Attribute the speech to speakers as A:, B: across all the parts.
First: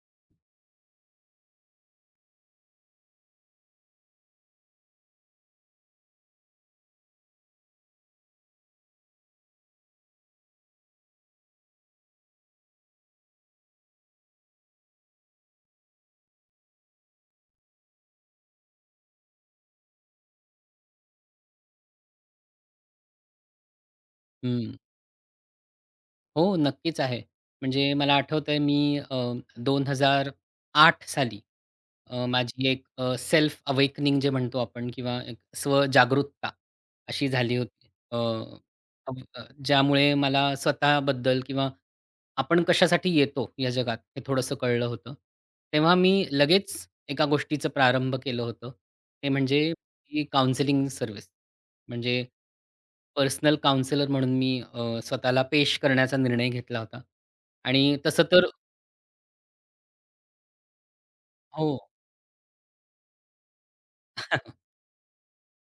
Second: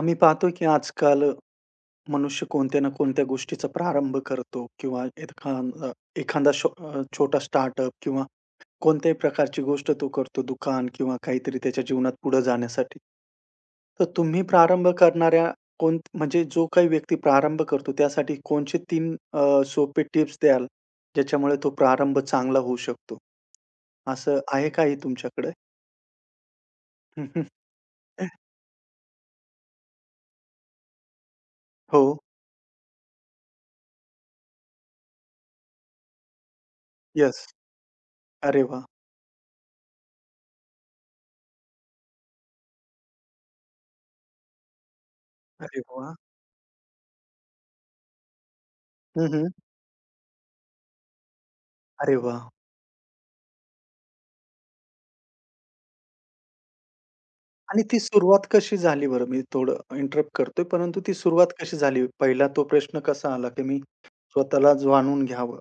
A: आम्ही पाहतो की आजकाल मनुष्य कोणत्या ना कोणत्या गोष्टीचा प्रारंभ करतो किंवा एखादा एखादा छोटा स्टार्टअप किंवा कोणत्याही प्रकारची गोष्ट तो करतो, दुकान किंवा काहीतरी, त्याच्या जीवनात पुढे जाण्यासाठी. तर तुम्ही प्रारंभ करणाऱ्या कोण, म्हणजे जो काही व्यक्ती प्रारंभ करतो, त्यासाठी कोणचे तीन सोपे टिप्स द्याल, ज्याच्यामुळे तो प्रारंभ चांगला होऊ शकतो? असं आहे
B: हं.
A: काही तुमच्याकडे?
B: हो, नक्कीच आहे. म्हणजे मला आठवतंय मी अ, 2008 साली
A: हो.
B: माझी एक सेल्फ अवेकनिंग जे म्हणतो आपण किंवा एक स्वजागरूकता अशी
A: यस.
B: झाली होती.
A: अरे वा.
B: ज्यामुळे मला स्वतःबद्दल किंवा आपण कशासाठी येतो या जगात हे थोडंसं कळलं होतं.
A: अरे
B: तेव्हा मी
A: वा.
B: लगेच एका गोष्टीचं प्रारंभ केलं होतं. ते
A: हम्म, हम्म.
B: म्हणजे ही सर्व्हिस.
A: अरे
B: म्हणजे
A: वा.
B: पर्सनल काउंसेलर म्हणून मी स्वतःला पेश करण्याचा निर्णय घेतला होता.
A: आणि
B: आणि
A: ती
B: तसं तर
A: सुरुवात कशी झाली बरं? मी थोडं इंटरप्ट करतोय, परंतु ती सुरुवात
B: हो.
A: कशी झाली? पहिला तो प्रश्न कसा आला, की मी स्वतःला जाणून घ्यावं?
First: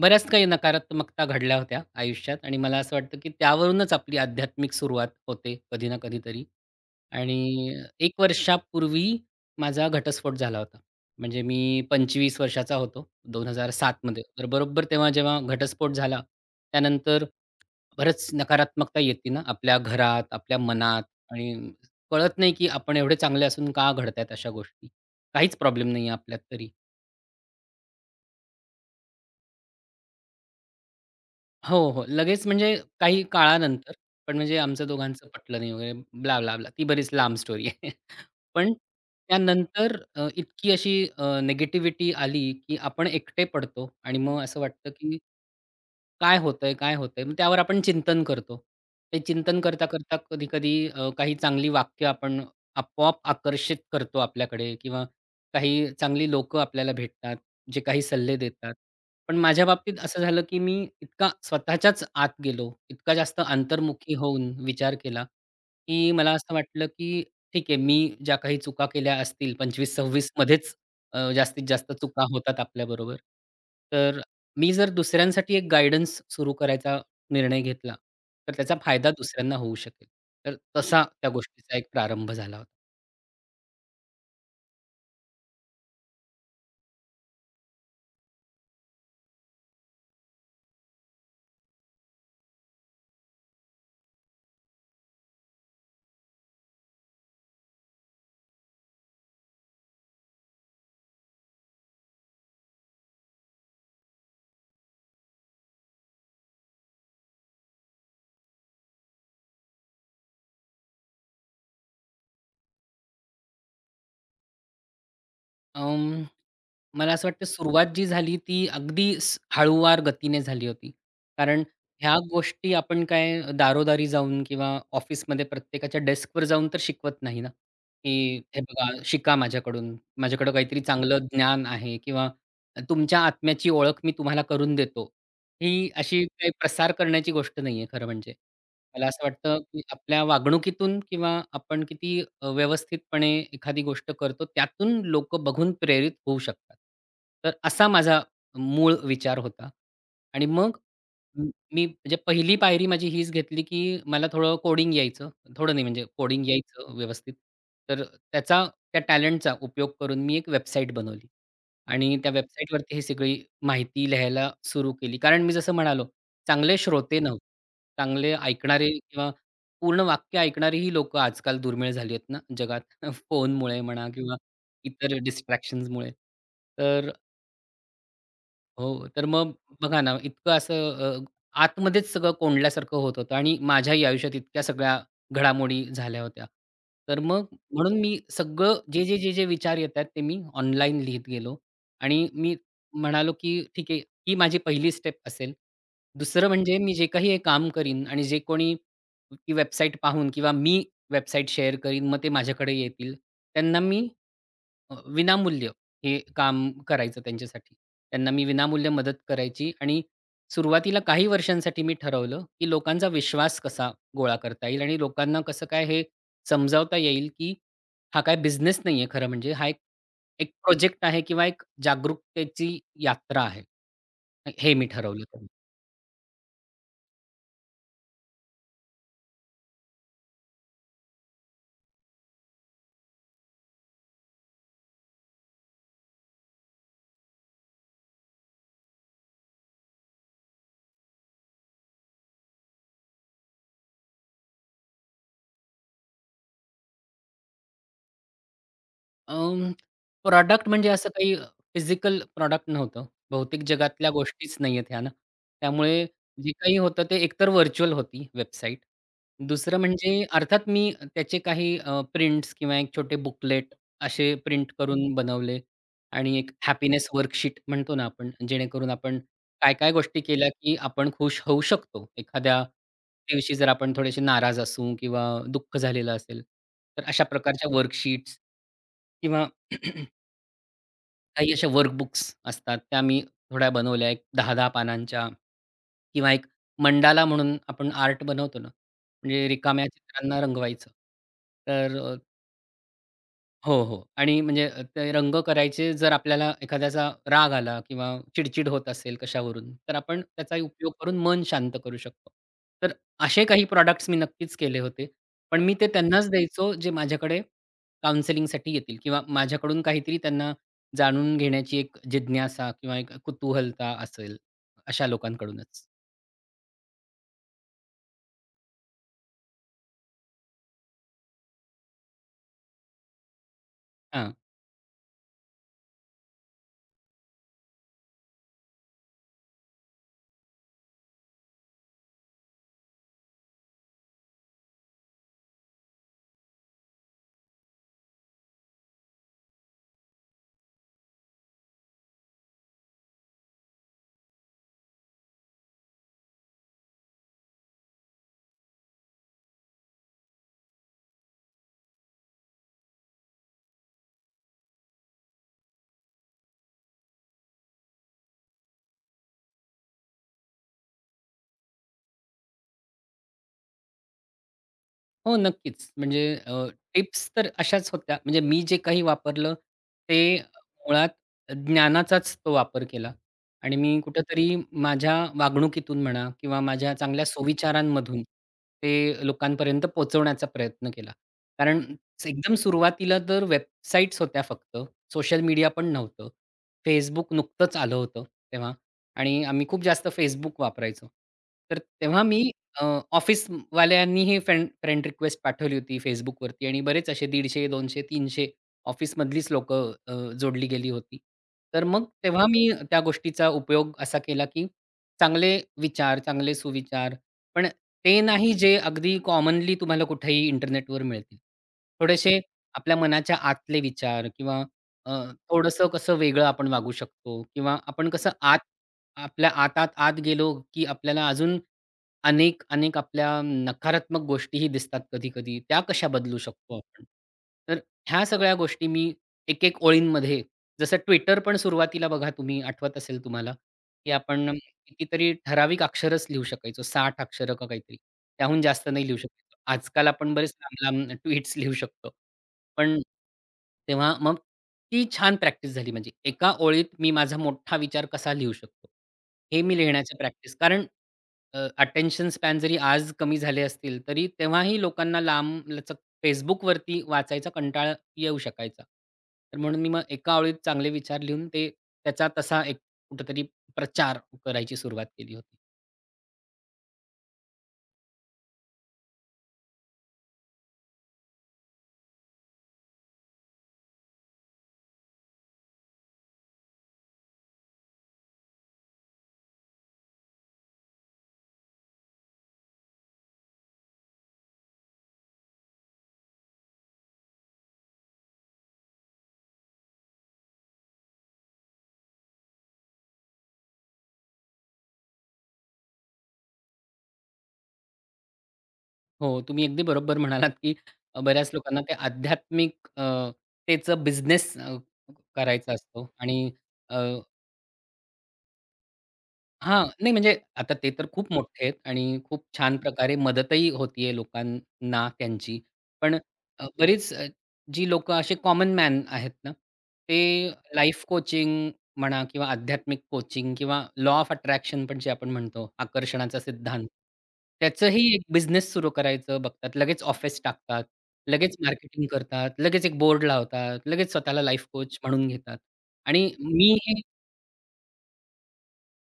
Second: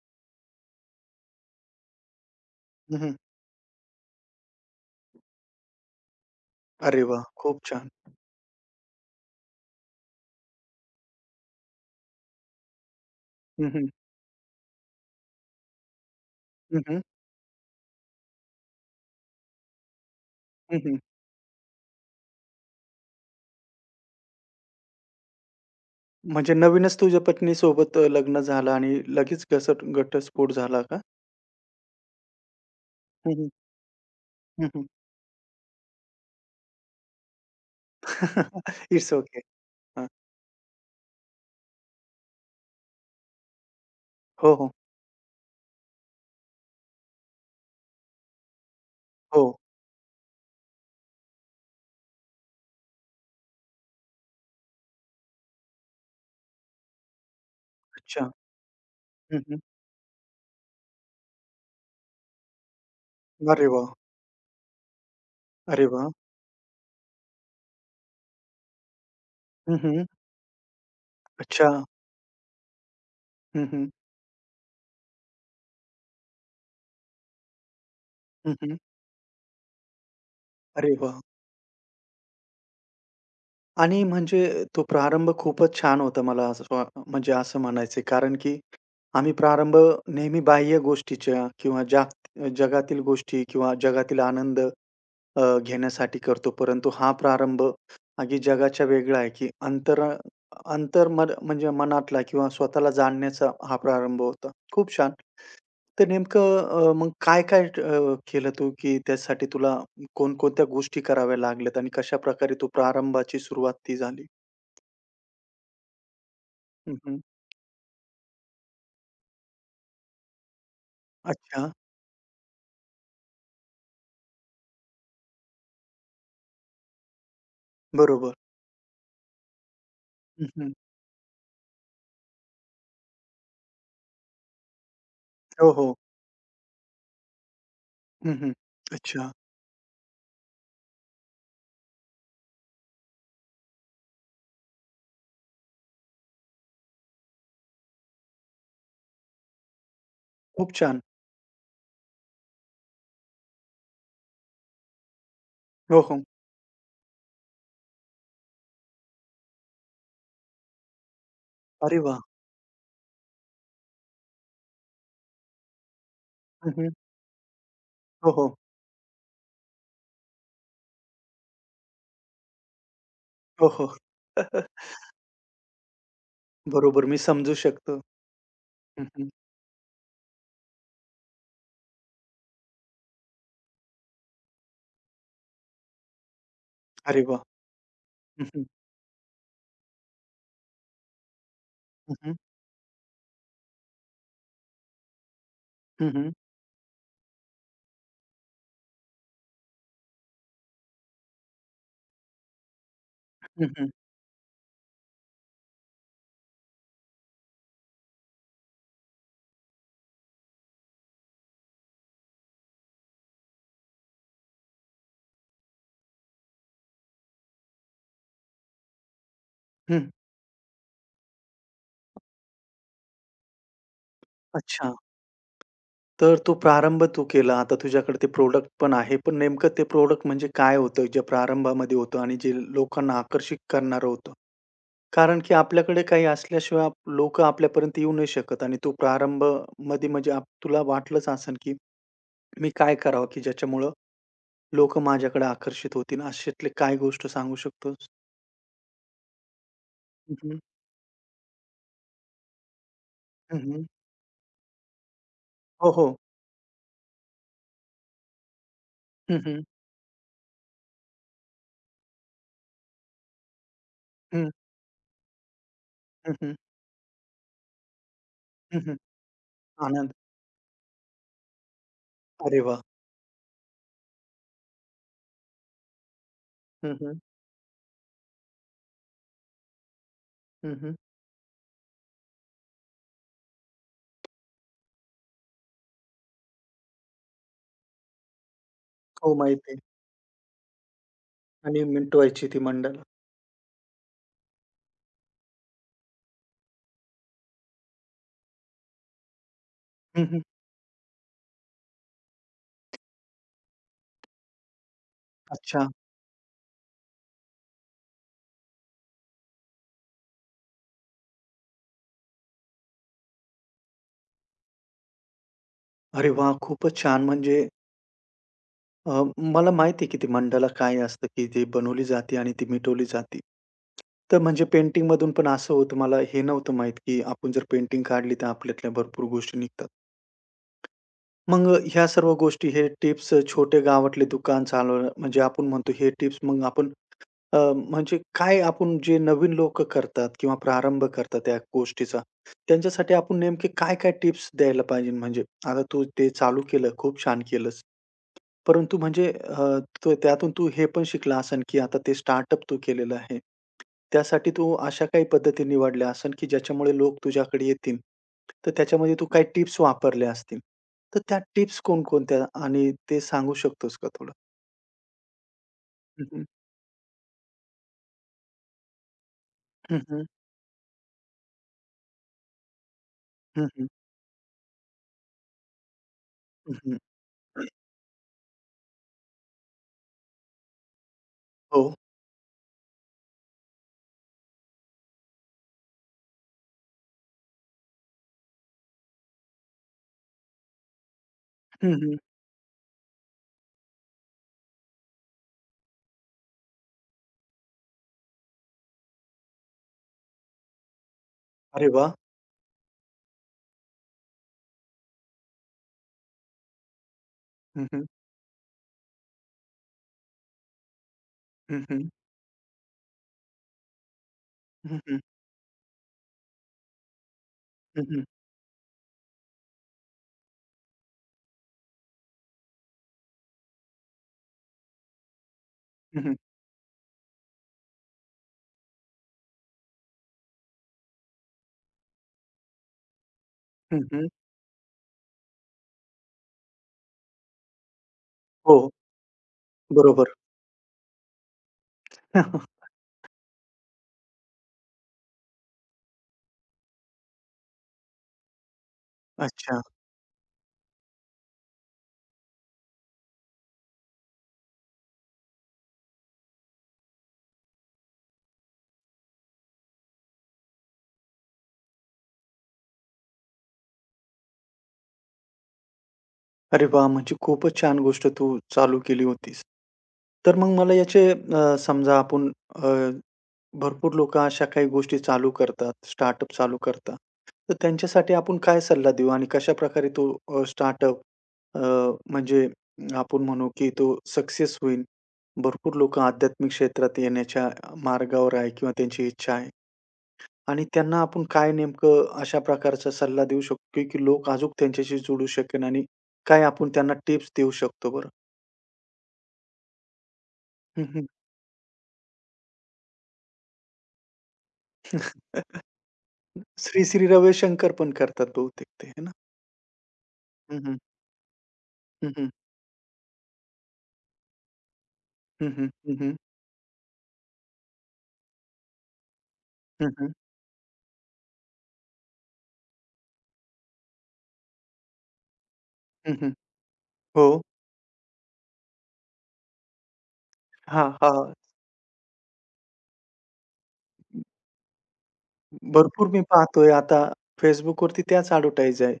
B: बऱ्याच काही नकारात्मकता घडल्या होत्या आयुष्यात आणि मला असं
A: हं, हं.
B: वाटतं, की त्यावरूनच आपली आध्यात्मिक सुरुवात होते कधी ना कधीतरी.
A: अरे वाह! खूप
B: आणि
A: छान.
B: 1 वर्षापूर्वी माझा घटस्फोट झाला होता. म्हणजे मी 25 वर्षाचा होतो
A: हं, हं.
B: 2007 मध्ये. तर बरोबर तेव्हा जेव्हा घटस्फोट झाला,
A: हं, हं.
B: त्यानंतर बरंच नकारात्मकता येते ना आपल्या घरात, आपल्या
A: हं, हं.
B: मनात आणि कळत नाही, की आपण एवढे चांगले असून का घडतायत अशा गोष्टी. काहीच प्रॉब्लेम नाहीये आपल्यात
A: म्हणजे
B: तरी.
A: नवीनच तुझ्या पत्नीसोबत लग्न झालं आणि लगेच घसट घटस्फोट झाला का?
B: हो, हो. लगेच म्हणजे काही
A: हं, हं.
B: काळानंतर पण म्हणजे
A: हं, हं.
B: आमचं दोघांचं पटलं नाही वगैरे ब्ला, ब्ला, ब्ला. ती बरीच लांब स्टोरी आहे. पण
A: इट्स ओके.
B: त्यानंतर
A: हां.
B: इतकी अशी अ, आली, की आपण एकटे पडतो आणि मग
A: हो,
B: असं
A: हो.
B: वाटतं, की काय होतंय, काय होतंय? मग त्यावर आपण चिंतन करतो. ते
A: हो.
B: चिंतन करता-करता कधी-कधी काही चांगली वाक्य आपण आपोआप आकर्षित करतो आपल्याकडे किंवा काही चांगली लोकं आपल्याला भेटतात, जे काही
A: अच्छा.
B: सल्ले देतात. पण
A: हं, हं.
B: माझ्या बाबतीत असं झालं, की मी इतका स्वतःच्याच आत गेलो, इतका जास्त
A: अरे वाह!
B: अंतर्मुखी होऊन विचार केला,
A: अरे वाह!
B: की मला असं वाटलं, की ठीक आहे, मी ज्या काही चुका केल्या असतील
A: हं, हं.
B: 25-26 मध्येच जास्तीत
A: अच्छा.
B: जास्त चुका होतात आपल्याबरोबर.
A: हं, हं.
B: तर मी जर दुसऱ्यांसाठी एक गाईडन्स सुरू करायचा निर्णय घेतला, तर
A: हं,
B: त्याचा
A: हं.
B: फायदा दुसऱ्यांना होऊ शकेल. तर
A: अरे
B: तसा
A: वाह!
B: त्या गोष्टीचा एक प्रारंभ झाला होता.
A: आणि म्हणजे तो प्रारंभ खूपच छान होता, मला असं स्वा म्हणजे असं म्हणायचंय. कारण की आम्ही प्रारंभ नेहमी बाह्य गोष्टीच्या किंवा जाग जगातील गोष्टी किंवा जगातील आनंद घेण्यासाठी करतो. परंतु हा प्रारंभ अगदी जगाच्या वेगळा आहे, की अंतर अंतर्मन म्हणजे मनातला किंवा स्वतःला जाणण्याचा हा प्रारंभ होता. खूप छान. तर नेमकं मग काय-काय केलं तू, की त्यासाठी तुला कोणकोणत्या गोष्टी कराव्या लागल्यात आणि कशाप्रकारे तो प्रारंभाची सुरुवात ती झाली?
B: अं,
A: हं,
B: मला
A: हं.
B: असं वाटतं सुरुवात जी झाली ती अगदी स हळूवार गतीने झाली होती. कारण
A: अच्छा.
B: ह्या गोष्टी आपण काय दारोदारी जाऊन किंवा ऑफिसमध्ये प्रत्येकाच्या डेस्कवर जाऊन तर शिकवत नाही ना,
A: बरोबर.
B: की "हे बघा, शिका माझ्याकडून.
A: हं,
B: माझ्याकडं
A: हं.
B: काहीतरी चांगलं ज्ञान आहे किंवा तुमच्या आत्म्याची ओळख मी तुम्हाला करून देतो."
A: हो,
B: ही
A: हो.
B: अशी काही प्रसार करण्याची गोष्ट नाहीये खरं म्हणजे.
A: हं, हं.
B: मला असं
A: अच्छा.
B: वाटतं, की आपल्या वागणुकीतून किंवा आपण किती व्यवस्थितपणे एखादी गोष्ट करतो, त्यातून लोकं बघून प्रेरित होऊ शकतात. तर असा माझा मूळ विचार होता. आणि
A: खूप
B: मग
A: छान.
B: मी म्हणजे पहिली पायरी माझी हीच घेतली, की मला थोडं कोडिंग यायचं. थोडं नाही
A: हो,
B: म्हणजे
A: हो.
B: कोडिंग यायचं व्यवस्थित. तर त्याचा त्या टॅलेंटचा उपयोग करून मी एक वेबसाईट बनवली.
A: अरे
B: आणि
A: वाह!
B: त्या वेबसाईटवरती ही सगळी माहिती लिहायला सुरू केली. कारण मी जसं म्हणालो,
A: हं,
B: चांगले
A: हं.
B: श्रोते नव्हते.
A: हो,
B: चांगले
A: हो.
B: ऐकणारे किंवा पूर्ण वाक्य ऐकणारी ही लोक आजकाल दुर्मिळ झाली आहेत ना जगात.
A: हो,
B: फोनमुळे
A: हो.
B: म्हणा किंवा इतर डिस्ट्रॅक्शन्समुळे.
A: बरोबर.
B: तर
A: मी समजू शकतो. हं,
B: हो, तर
A: हं.
B: मग बघा ना, इतकं असं आतमध्येच सगळं कोंडल्यासारखं होत होतं आणि माझ्याही आयुष्यात इतक्या सगळ्या घडामोडी झाल्या होत्या. तर
A: अरे वाह!
B: मग म्हणून मी
A: हं, हं.
B: सगळं जे विचार येतात ते मी ऑनलाईन लिहीत गेलो
A: हं,
B: आणि
A: हं.
B: मी म्हणालो, की ठीक आहे, ही माझी पहिली स्टेप असेल.
A: हं, हं.
B: दुसरं म्हणजे मी जे काही हे काम करीन आणि जे कोणी ती वेबसाईट पाहून किंवा मी वेबसाईट शेअर करीन, मग ते माझ्याकडे येतील.
A: हं,
B: त्यांना
A: हं.
B: मी विनामूल्य हे काम करायचं त्यांच्यासाठी. त्यांना मी विनामूल्य मदत करायची आणि सुरुवातीला काही वर्षांसाठी मी ठरवलं, की लोकांचा विश्वास कसा गोळा करता येईल आणि लोकांना कसं काय हे समजावता येईल, की हा काय बिझनेस नाहीये खरं म्हणजे. हा एक
A: हं.
B: एक प्रोजेक्ट आहे किंवा एक जागरूकतेची यात्रा आहे. हे मी
A: अच्छा.
B: ठरवलं.
A: तर तो प्रारंभ तू केला. आता तुझ्याकडे ते प्रोड़क्ट पण आहे. पण नेमकं ते प्रॉडक्ट म्हणजे काय होतं, जे प्रारंभामध्ये होतं आणि जे लोकांना आकर्षित करणारं होतं? कारण की आपल्याकडे काही असल्याशिवाय लोकं आपल्यापर्यंत येऊ नाही शकत, आणि तो प्रारंभमध्ये म्हणजे आप तुला वाटलंच असेल, की मी काय करावं, की ज्याच्यामुळं लोकं माझ्याकडे आकर्षित होतील, अशातली काय गोष्ट सांगू शकतोस?
B: अं,
A: हं, हं.
B: प्रॉडक्ट म्हणजे असं काही फिजिकल प्रॉडक्ट नव्हतं. भौतिक
A: हं,
B: जगातल्या गोष्टीच नाहीयेत ह्या ना.
A: हो,
B: त्यामुळे
A: हो.
B: जे काही होतं ते एकतर व्हर्चुअल होती वेबसाईट.
A: हं, हं.
B: दुसरं म्हणजे अर्थात मी त्याचे काही प्रिंट्स किंवा एक छोटे बुकलेट असे
A: हं,
B: प्रिंट करून बनवले आणि एक
A: हं,
B: हॅपीनेस वर्कशीट म्हणतो ना आपण, जेणेकरून आपण काय-काय
A: आनंद.
B: गोष्टी केल्या, की आपण खुश होऊ शकतो.
A: अरे
B: एखाद्या
A: वाह!
B: दिवशी जर आपण थोडेसे नाराज असू किंवा दुःख झालेलं असेल,
A: हं,
B: तर
A: हं.
B: अशा प्रकारच्या वर्कशीट्स किंवा काही अशा वर्कबुक्स असतात, त्या मी थोड्या बनवल्या. एक 10-10 पानांच्या किंवा एक मंडाला म्हणून आपण आर्ट बनवतो ना,
A: हो,
B: म्हणजे
A: माहिती आहे.
B: रिकाम्या चित्रांना रंगवायचं.
A: आणि
B: तर
A: मिटवायची ती मंडळ.
B: हो, हो. आणि म्हणजे ते रंग करायचे जर आपल्याला एखाद्याचा राग आला किंवा चिड-चिड होत असेल कशावरून, तर आपण
A: हं,
B: त्याचाही उपयोग करून मन शांत करू शकतो. तर असे काही प्रॉडक्ट्स मी नक्कीच केले होते. पण मी
A: अच्छा.
B: ते त्यांनाच द्यायचो जे माझ्याकडे काउंसलिंगसाठी येतील किंवा माझ्याकडून काहीतरी त्यांना जाणून घेण्याची एक जिज्ञासा किंवा एक कुतूहलता असेल, अशा लोकांकडूनच.
A: अरे वाह! खूपच छान. म्हणजे अ, मला माहिती आहे की ते मंडला काय असतं, की ते बनवली जाते आणि ती मिटवली जाते. तर म्हणजे पेंटिंगमधून पण असं होतं, मला हे नव्हतं माहीत, की आपण जर पेंटिंग काढली तर आपल्यातल्या भरपूर गोष्टी निघतात. मग ह्या सर्व गोष्टी, हे टिप्स, छोटे गावातले दुकान चालवणं, म्हणजे आपण म्हणतो हे टिप्स, मग आपण म्हणजे काय आपण जे नवीन लोकं करतात किंवा प्रारंभ करतात त्या गोष्टीचा, त्यांच्यासाठी आपण नेमके काय-काय टिप्स द्यायला पाहिजे? म्हणजे आता तू ते चालू केलं, खूप छान केलंस. परंतु म्हणजे तो त्यातून तू हे पण शिकला असेल, की आता ते स्टार्टअप तू केलेलं आहे. त्यासाठी तू अशा काही पद्धती निवडल्या असेल, की ज्याच्यामुळे लोक तुझ्याकडे येतील. तर त्याच्यामध्ये तू काही टिप्स वापरल्या असतील. तर त्या टिप्स कोणकोणत्या, आणि ते सांगू शकतोस का थोडं?
B: हो, नक्कीच. म्हणजे
A: हं, हं.
B: टिप्स तर अशाच होत्या. म्हणजे मी जे काही वापरलं
A: हं, हं.
B: ते मुळात ज्ञानाचाच तो वापर केला
A: हं,
B: आणि
A: हं.
B: मी कुठेतरी माझ्या वागणुकीतून म्हणा किंवा माझ्या चांगल्या सुविचारांमधून ते लोकांपर्यंत पोहोचवण्याचा प्रयत्न केला. कारण
A: हो.
B: एकदम सुरुवातीला तर वेबसाईट्स होत्या फक्त. सोशल मीडिया पण नव्हतं. Facebook नुकतंच आलं होतं तेव्हा आणि आम्ही खूप जास्त Facebook वापरायचो. तर
A: हं, हं.
B: तेव्हा मी अ, ऑफिसवाल्यांनीही फ्रेंड फ्रेंड रिक्वेस्ट पाठवली होती Facebookवरती आणि बरेच असे 150, 200, 300 ऑफिसमधलीच लोकं जोडली गेली होती. तर
A: अरे
B: मग
A: वाह!
B: तेव्हा मी त्या गोष्टीचा उपयोग असा केला, की चांगले विचार, चांगले सुविचार, पण
A: हं, हं.
B: ते नाही जे अगदी कॉमनली तुम्हाला कुठेही इंटरनेटवर मिळतील.
A: हं, हं.
B: थोडेसे आपल्या मनाच्या आतले विचार किंवा
A: हं,
B: अ,
A: हं.
B: थोडंसं कसं वेगळं आपण वागू शकतो किंवा
A: हं,
B: आपण
A: हं.
B: कसं आत आपल्या आतात आत गेलो, की आपल्याला अजून अनेक, अनेक आपल्या नकारात्मक गोष्टीही दिसतात कधी-कधी. त्या कशा बदलू शकतो आपण? तर ह्या सगळ्या गोष्टी मी एक-एक ओळींमध्ये जसं Twitter पण सुरुवातीला बघा तुम्ही आठवत असेल तुम्हाला, की आपण कितीतरी ठराविक अक्षरच लिहू शकायचो. 60 अक्षरं का काहीतरी. त्याहून
A: हो.
B: जास्त नाही लिहू शकायचो. आजकाल
A: बरोबर.
B: आपण बरेच लांब-लांब ट्वीट्स लिहू शकतो. पण तेव्हा मग ती छान प्रॅक्टिस झाली माझी. एका ओळीत मी माझा मोठा विचार कसा लिहू शकतो, हे मी
A: अच्छा.
B: लिहिण्याची प्रॅक्टिस कारण अटेन्शन स्पॅन जरी आज कमी झाले असतील, तरी तेव्हाही लोकांना लांबलचक Facebookवरती वाचायचा कंटाळा येऊ शकायचा. तर म्हणून मी मग एका ओळीत चांगले विचार लिहून ते त्याचा तसा एक कुठेतरी प्रचार करायची सुरुवात केली होती.
A: अरे वाह! म्हणजे खूपच छान गोष्ट तू चालू केली होतीस. तर मग मला याचे समजा आपण अ, भरपूर लोकं अशा काही गोष्टी चालू करतात, स्टार्टअप चालू करतात. तर त्यांच्यासाठी आपण काय सल्ला देऊ आणि कशाप्रकारे तो स्टार्टअप अ, म्हणजे आपण म्हणू की तो सक्सेस होईल? भरपूर लोकं आध्यात्मिक क्षेत्रात येण्याच्या मार्गावर आहे किंवा त्यांची इच्छा आहे. आणि त्यांना आपण काय नेमकं अशा प्रकारचा सल्ला देऊ शकतो, की लोक अजूक त्यांच्याशी जोडू शकेन, आणि काय आपण त्यांना टिप्स देऊ शकतो बरं?
B: हो, तुम्ही अगदी बरोबर म्हणालात, की
A: हं, हं.
B: बऱ्याच लोकांना ते आध्यात्मिक त्याचं बिझनेस करायचा असतो आणि
A: श्री रविशंकर पण करतात बहुतेक ते, है ना?
B: हां, नाही म्हणजे आता
A: हं,
B: ते
A: हं.
B: तर खूप मोठे आहेत आणि
A: हं,
B: खूप
A: हं.
B: छान प्रकारे मदतही होतीये लोकांना त्यांची.
A: हं, हं. हं,
B: पण
A: हं.
B: बरीच जी लोकं असे कॉमन मॅन आहेत ना,
A: हं,
B: ते
A: हं.
B: लाईफ कोचिंग म्हणा किंवा आध्यात्मिक कोचिंग किंवा लॉ ऑफ अट्रॅक्शन पण जे आपण म्हणतो, आकर्षणाचा
A: हं,
B: सिद्धांत.
A: हो.
B: त्याचंही एक बिझनेस सुरू करायचं बघतात. लगेच ऑफिस टाकतात,
A: हां, हां.
B: लगेच मार्केटिंग करतात, लगेच एक बोर्ड लावतात, लगेच स्वतःला लाईफ कोच म्हणून घेतात.
A: भरपूर
B: आणि
A: मी
B: मी
A: पाहतोय
B: हे
A: आता Facebookवरती त्याच ॲडव्हर्टाइज आहे.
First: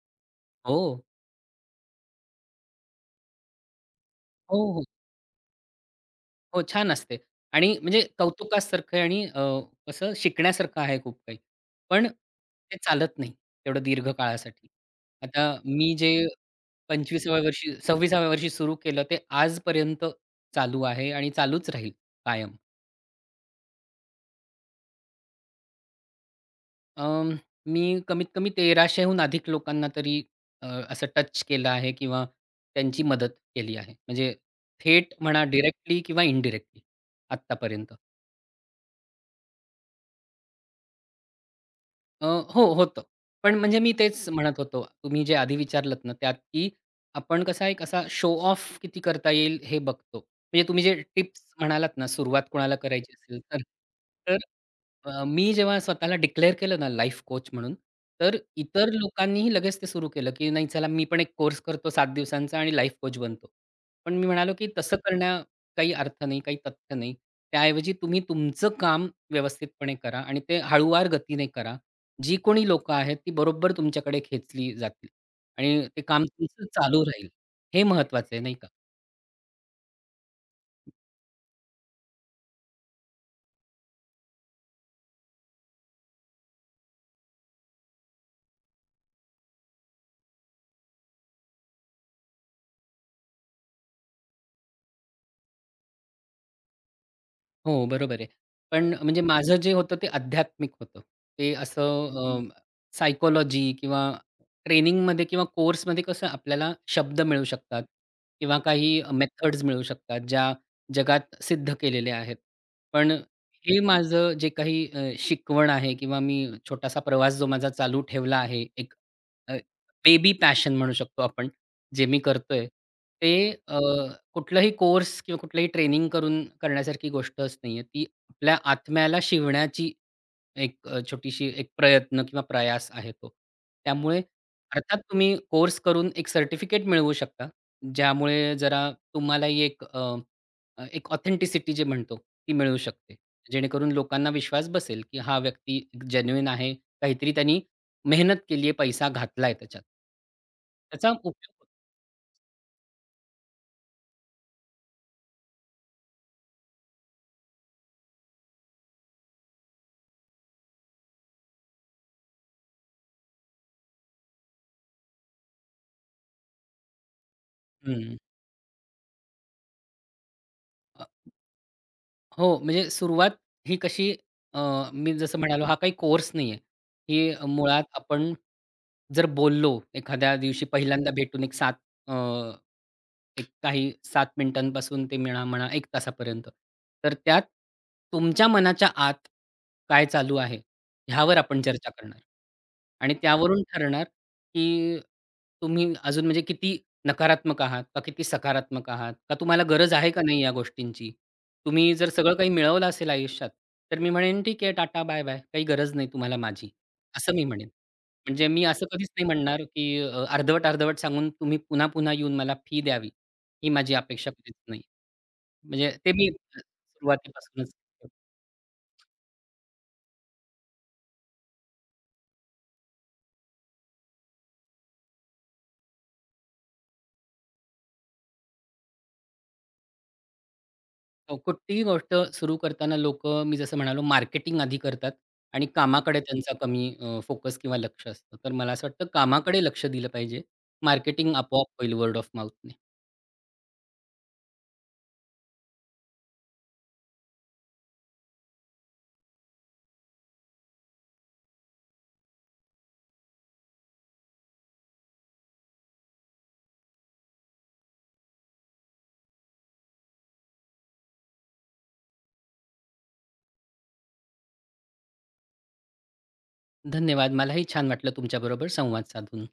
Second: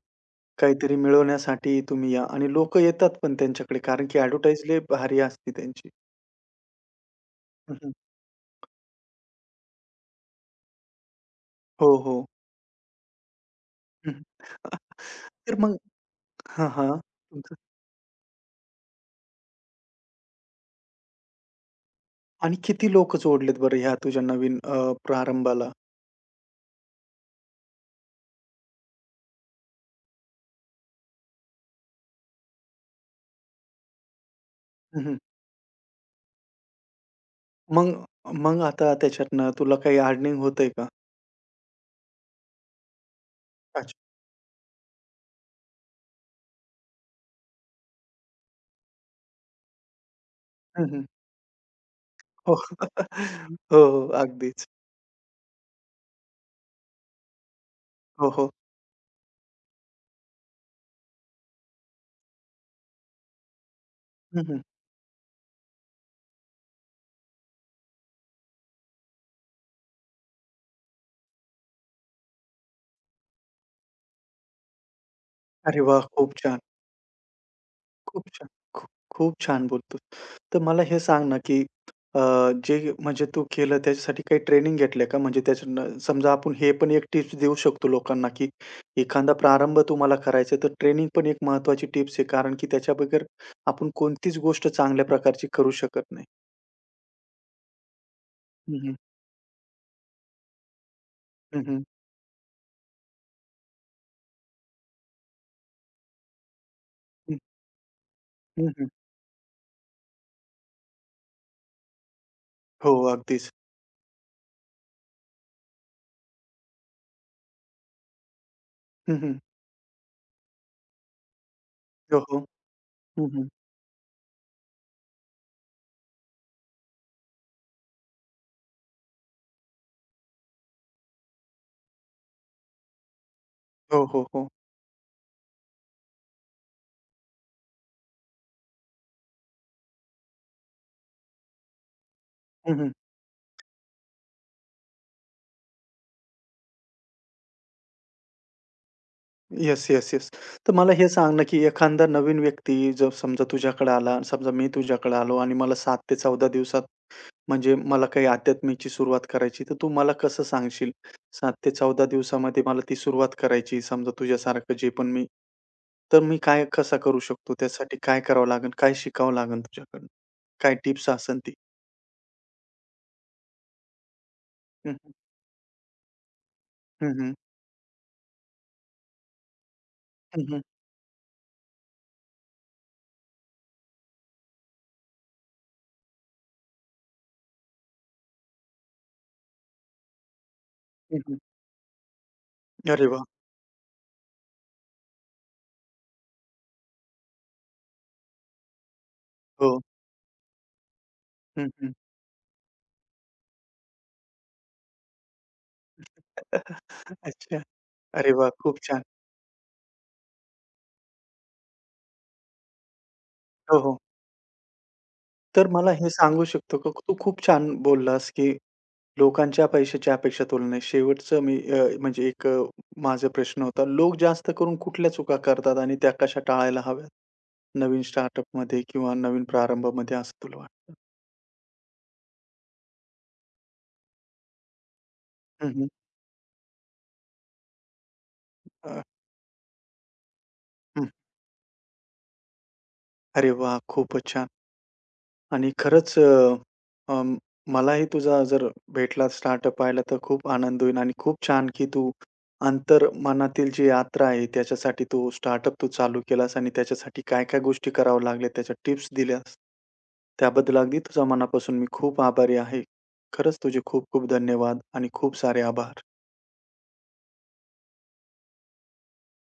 B: हो.
A: काहीतरी मिळवण्यासाठी तुम्ही या, आणि लोकं येतात पण त्यांच्याकडे, कारण की
B: हो,
A: ॲडव्हर्टाइज लय
B: हो.
A: भारी असते त्यांची.
B: हो, छान असते
A: हं,
B: आणि
A: हं.
B: म्हणजे कौतुकासारखं आहे आणि कसं शिकण्यासारखं आहे खूप काही.
A: हो,
B: पण
A: हो.
B: ते चालत नाही तेवढं दीर्घ
A: हं.
B: काळासाठी. आता
A: तर मग
B: मी जे
A: हां, हां.
B: 25व्या
A: तुमचं
B: वर्षी 26व्या वर्षी सुरू केलं ते आजपर्यंत चालू आहे आणि चालूच राहील कायम.
A: आणि किती लोकं जोडलेत बरं ह्या तुझ्या नवीन प्रारंभाला?
B: अं, मी कमीत कमी 1300हून अधिक लोकांना तरी असं टच केलं आहे किंवा त्यांची मदत केली आहे. म्हणजे
A: हं,
B: थेट
A: हं.
B: म्हणा डायरेक्टली किंवा इनडायरेक्टली
A: मग
B: आत्तापर्यंत.
A: मग आता त्याच्यातनं तुला काही अर्निंग होतंय का?
B: हो, होतं. पण म्हणजे मी
A: अच्छा.
B: तेच म्हणत होतो, तुम्ही जे आधी विचारलत ना त्यात, की आपण कसा एक असा शो ऑफ किती करता येईल हे बघतो. म्हणजे तुम्ही
A: हं,
B: जे
A: हं.
B: टिप्स म्हणालात ना, सुरुवात
A: हो.
B: कोणाला करायची असेल तर.
A: हो, हो.
B: तर
A: अगदीच.
B: मी जेव्हा स्वतःला डिक्लेअर केलं ना लाईफ कोच म्हणून,
A: हो,
B: तर
A: हो.
B: इतर लोकांनीही लगेच ते सुरू केलं, की नाही चला मी पण एक कोर्स करतो 7 दिवसांचा आणि लाईफ कोच बनतो. पण मी
A: हं,
B: म्हणालो,
A: हं.
B: की तसं करण्यात काही अर्थ नाही, काही तथ्य नाही. त्याऐवजी तुम्ही तुमचं काम व्यवस्थितपणे करा आणि ते हळूवार गतीने करा. जी कोणी लोकं आहेत, ती बरोबर तुमच्याकडे खेचली जातील
A: अरे
B: आणि
A: वाह!
B: ते काम
A: खूप छान.
B: तुमचं चालू राहील. हे
A: खूप
B: महत्वाचं आहे,
A: छान.
B: नाही का?
A: खूप खूप छान बोलतोस. तर मला हे सांग ना, की अ, जे म्हणजे तू केलं त्याच्यासाठी काही ट्रेनिंग घेतल्या का? म्हणजे त्याच्यातनं समजा आपण हे पण एक टिप्स देऊ शकतो लोकांना, की एखादा प्रारंभ तुम्हाला करायचा आहे, तर ट्रेनिंग पण एक महत्वाची टिप्स आहे. कारण की त्याच्या बगैर आपण कोणतीच गोष्ट चांगल्या प्रकारची करू शकत नाही.
B: हो, बरोबर आहे.
A: हं,
B: पण
A: हं.
B: म्हणजे माझं जे होतं ते आध्यात्मिक होतं. ते
A: हं, हं.
B: असं हं. किंवा ट्रेनिंगमध्ये किंवा कोर्समध्ये कसं आपल्याला शब्द
A: हं,
B: मिळू शकतात किंवा काही मेथड्स मिळू शकतात, ज्या जगात सिद्ध केलेल्या आहेत.
A: हो,
B: पण
A: अगदीच.
B: हे माझं जे काही शिकवण आहे किंवा मी छोटासा प्रवास जो माझा चालू ठेवला आहे, एक
A: हं, हं.
B: अ, बेबी पॅशन म्हणू शकतो आपण. जे
A: हो,
B: मी
A: हो.
B: करतोय,
A: हं, हं.
B: ते कुठलाही कोर्स किंवा कुठलंही ट्रेनिंग करून करण्यासारखी गोष्टच नाहीये. ती आपल्या आत्म्याला शिवण्याची एक छोटीशी एक प्रयत्न किंवा प्रयास आहे तो.
A: हो,
B: त्यामुळे
A: हो, हो.
B: अर्थात तुम्ही कोर्स करून एक सर्टिफिकेट मिळवू शकता, ज्यामुळे जरा तुम्हालाही एक अ, अ, एक ऑथेंटिसिटी जी म्हणतो, ती मिळू
A: हं, हं.
B: शकते. जेणेकरून लोकांना विश्वास बसेल, की हा व्यक्ती जेन्युइन आहे. काहीतरी त्यांनी मेहनत केली आहे, पैसा घातलाय त्याच्यात.
A: Yes, yes, yes. तर मला हे
B: त्याचा
A: सांग ना, की
B: उपयोग
A: एखादा नवीन व्यक्ती जर समजा तुझ्याकडे आला, आणि समजा मी तुझ्याकडे आलो आणि मला 7 ते 14 दिवसात म्हणजे मला काही अध्यात्माची सुरुवात करायची, तर तू मला कसं सांगशील? 7 ते 14 दिवसामध्ये मला ती सुरुवात करायची समजा तुझ्यासारखं जे पण मी, तर मी काय कसा करू शकतो? त्यासाठी
B: हं.
A: काय करावं लागेल? काय शिकावं लागेल तुझ्याकडून? काय
B: अ,
A: टिप्स असेल ती?
B: हो, म्हणजे सुरुवात ही कशी अ,
A: हं, हं.
B: मी जसं म्हणालो हा काही कोर्स नाहीये.
A: हं, हं.
B: हे मुळात आपण जर बोललो एखाद्या
A: हं,
B: दिवशी पहिल्यांदा भेटून एक 7 अ, एक काही 7 मिनिटांपासून ते म्हणा, म्हणा 1 तासापर्यंत. तर त्यात तुमच्या मनाच्या आत काय चालू आहे ह्यावर आपण चर्चा करणार.
A: अरे
B: आणि
A: वाह!
B: त्यावरून ठरणार, की तुम्ही अजून म्हणजे किती नकारात्मक आहात का किती सकारात्मक आहात? का तुम्हाला
A: हो.
B: गरज आहे का नाही या गोष्टींची?
A: हं, हं.
B: तुम्ही जर सगळं काही मिळवलं असेल आयुष्यात, तर मी म्हणेन, "ठीक आहे, टाटा बाय-बाय. काही गरज नाही तुम्हाला माझी." असं मी
A: अच्छा.
B: म्हणेन.
A: अरे
B: म्हणजे
A: वाह!
B: मी
A: खूप
B: असं
A: छान.
B: कधीच नाही म्हणणार, की अर्धवट-अर्धवट सांगून तुम्ही पुन्हा-पुन्हा येऊन मला फी द्यावी, ही
A: हो,
B: माझी
A: हो.
B: अपेक्षा कधीच नाही.
A: तर मला
B: म्हणजे
A: हे
B: ते मी
A: सांगू शकतो का? तू खूप छान
B: सुरुवातीपासूनच
A: बोललास, की लोकांच्या पैशाच्या अपेक्षा तुलनेत शेवटचं मी म्हणजे एक माझा प्रश्न होता. लोक जास्त करून कुठल्या चुका करतात आणि त्या कशा टाळायला हव्यात? नवीन स्टार्टअपमध्ये किंवा नवीन प्रारंभामध्ये असं तुला वाटतं?
B: हो, कुठलीही गोष्ट सुरू करताना लोकं मी जसं म्हणालो मार्केटिंग आधी करतात आणि
A: हं, हं.
B: कामाकडे त्यांचा कमी फोकस किंवा लक्ष असतं. तर मला असं
A: अ,
B: वाटतं कामाकडे लक्ष दिलं पाहिजे.
A: हं.
B: मार्केटिंग आपोआप होईल वर्ड ऑफ माउथने.
A: अरे वाह! खूपच छान. आणि खरंच अं, मलाही तुझा जर भेटला स्टार्टअप पाहिला तर खूप आनंद होईल, आणि खूप छान की तू अंतर्मनातील जी यात्रा आहे त्याच्यासाठी तू स्टार्टअप तू चालू केलास, आणि त्याच्यासाठी काय काय गोष्टी कराव्या लागल्या त्याच्या टिप्स दिल्यास. त्याबद्दल अगदी तुझ्या मनापासून मी खूप आभारी आहे. खरंच तुझे खूप खूप धन्यवाद आणि खूप सारे आभार.
B: धन्यवाद. मलाही छान वाटलं तुमच्याबरोबर संवाद साधून.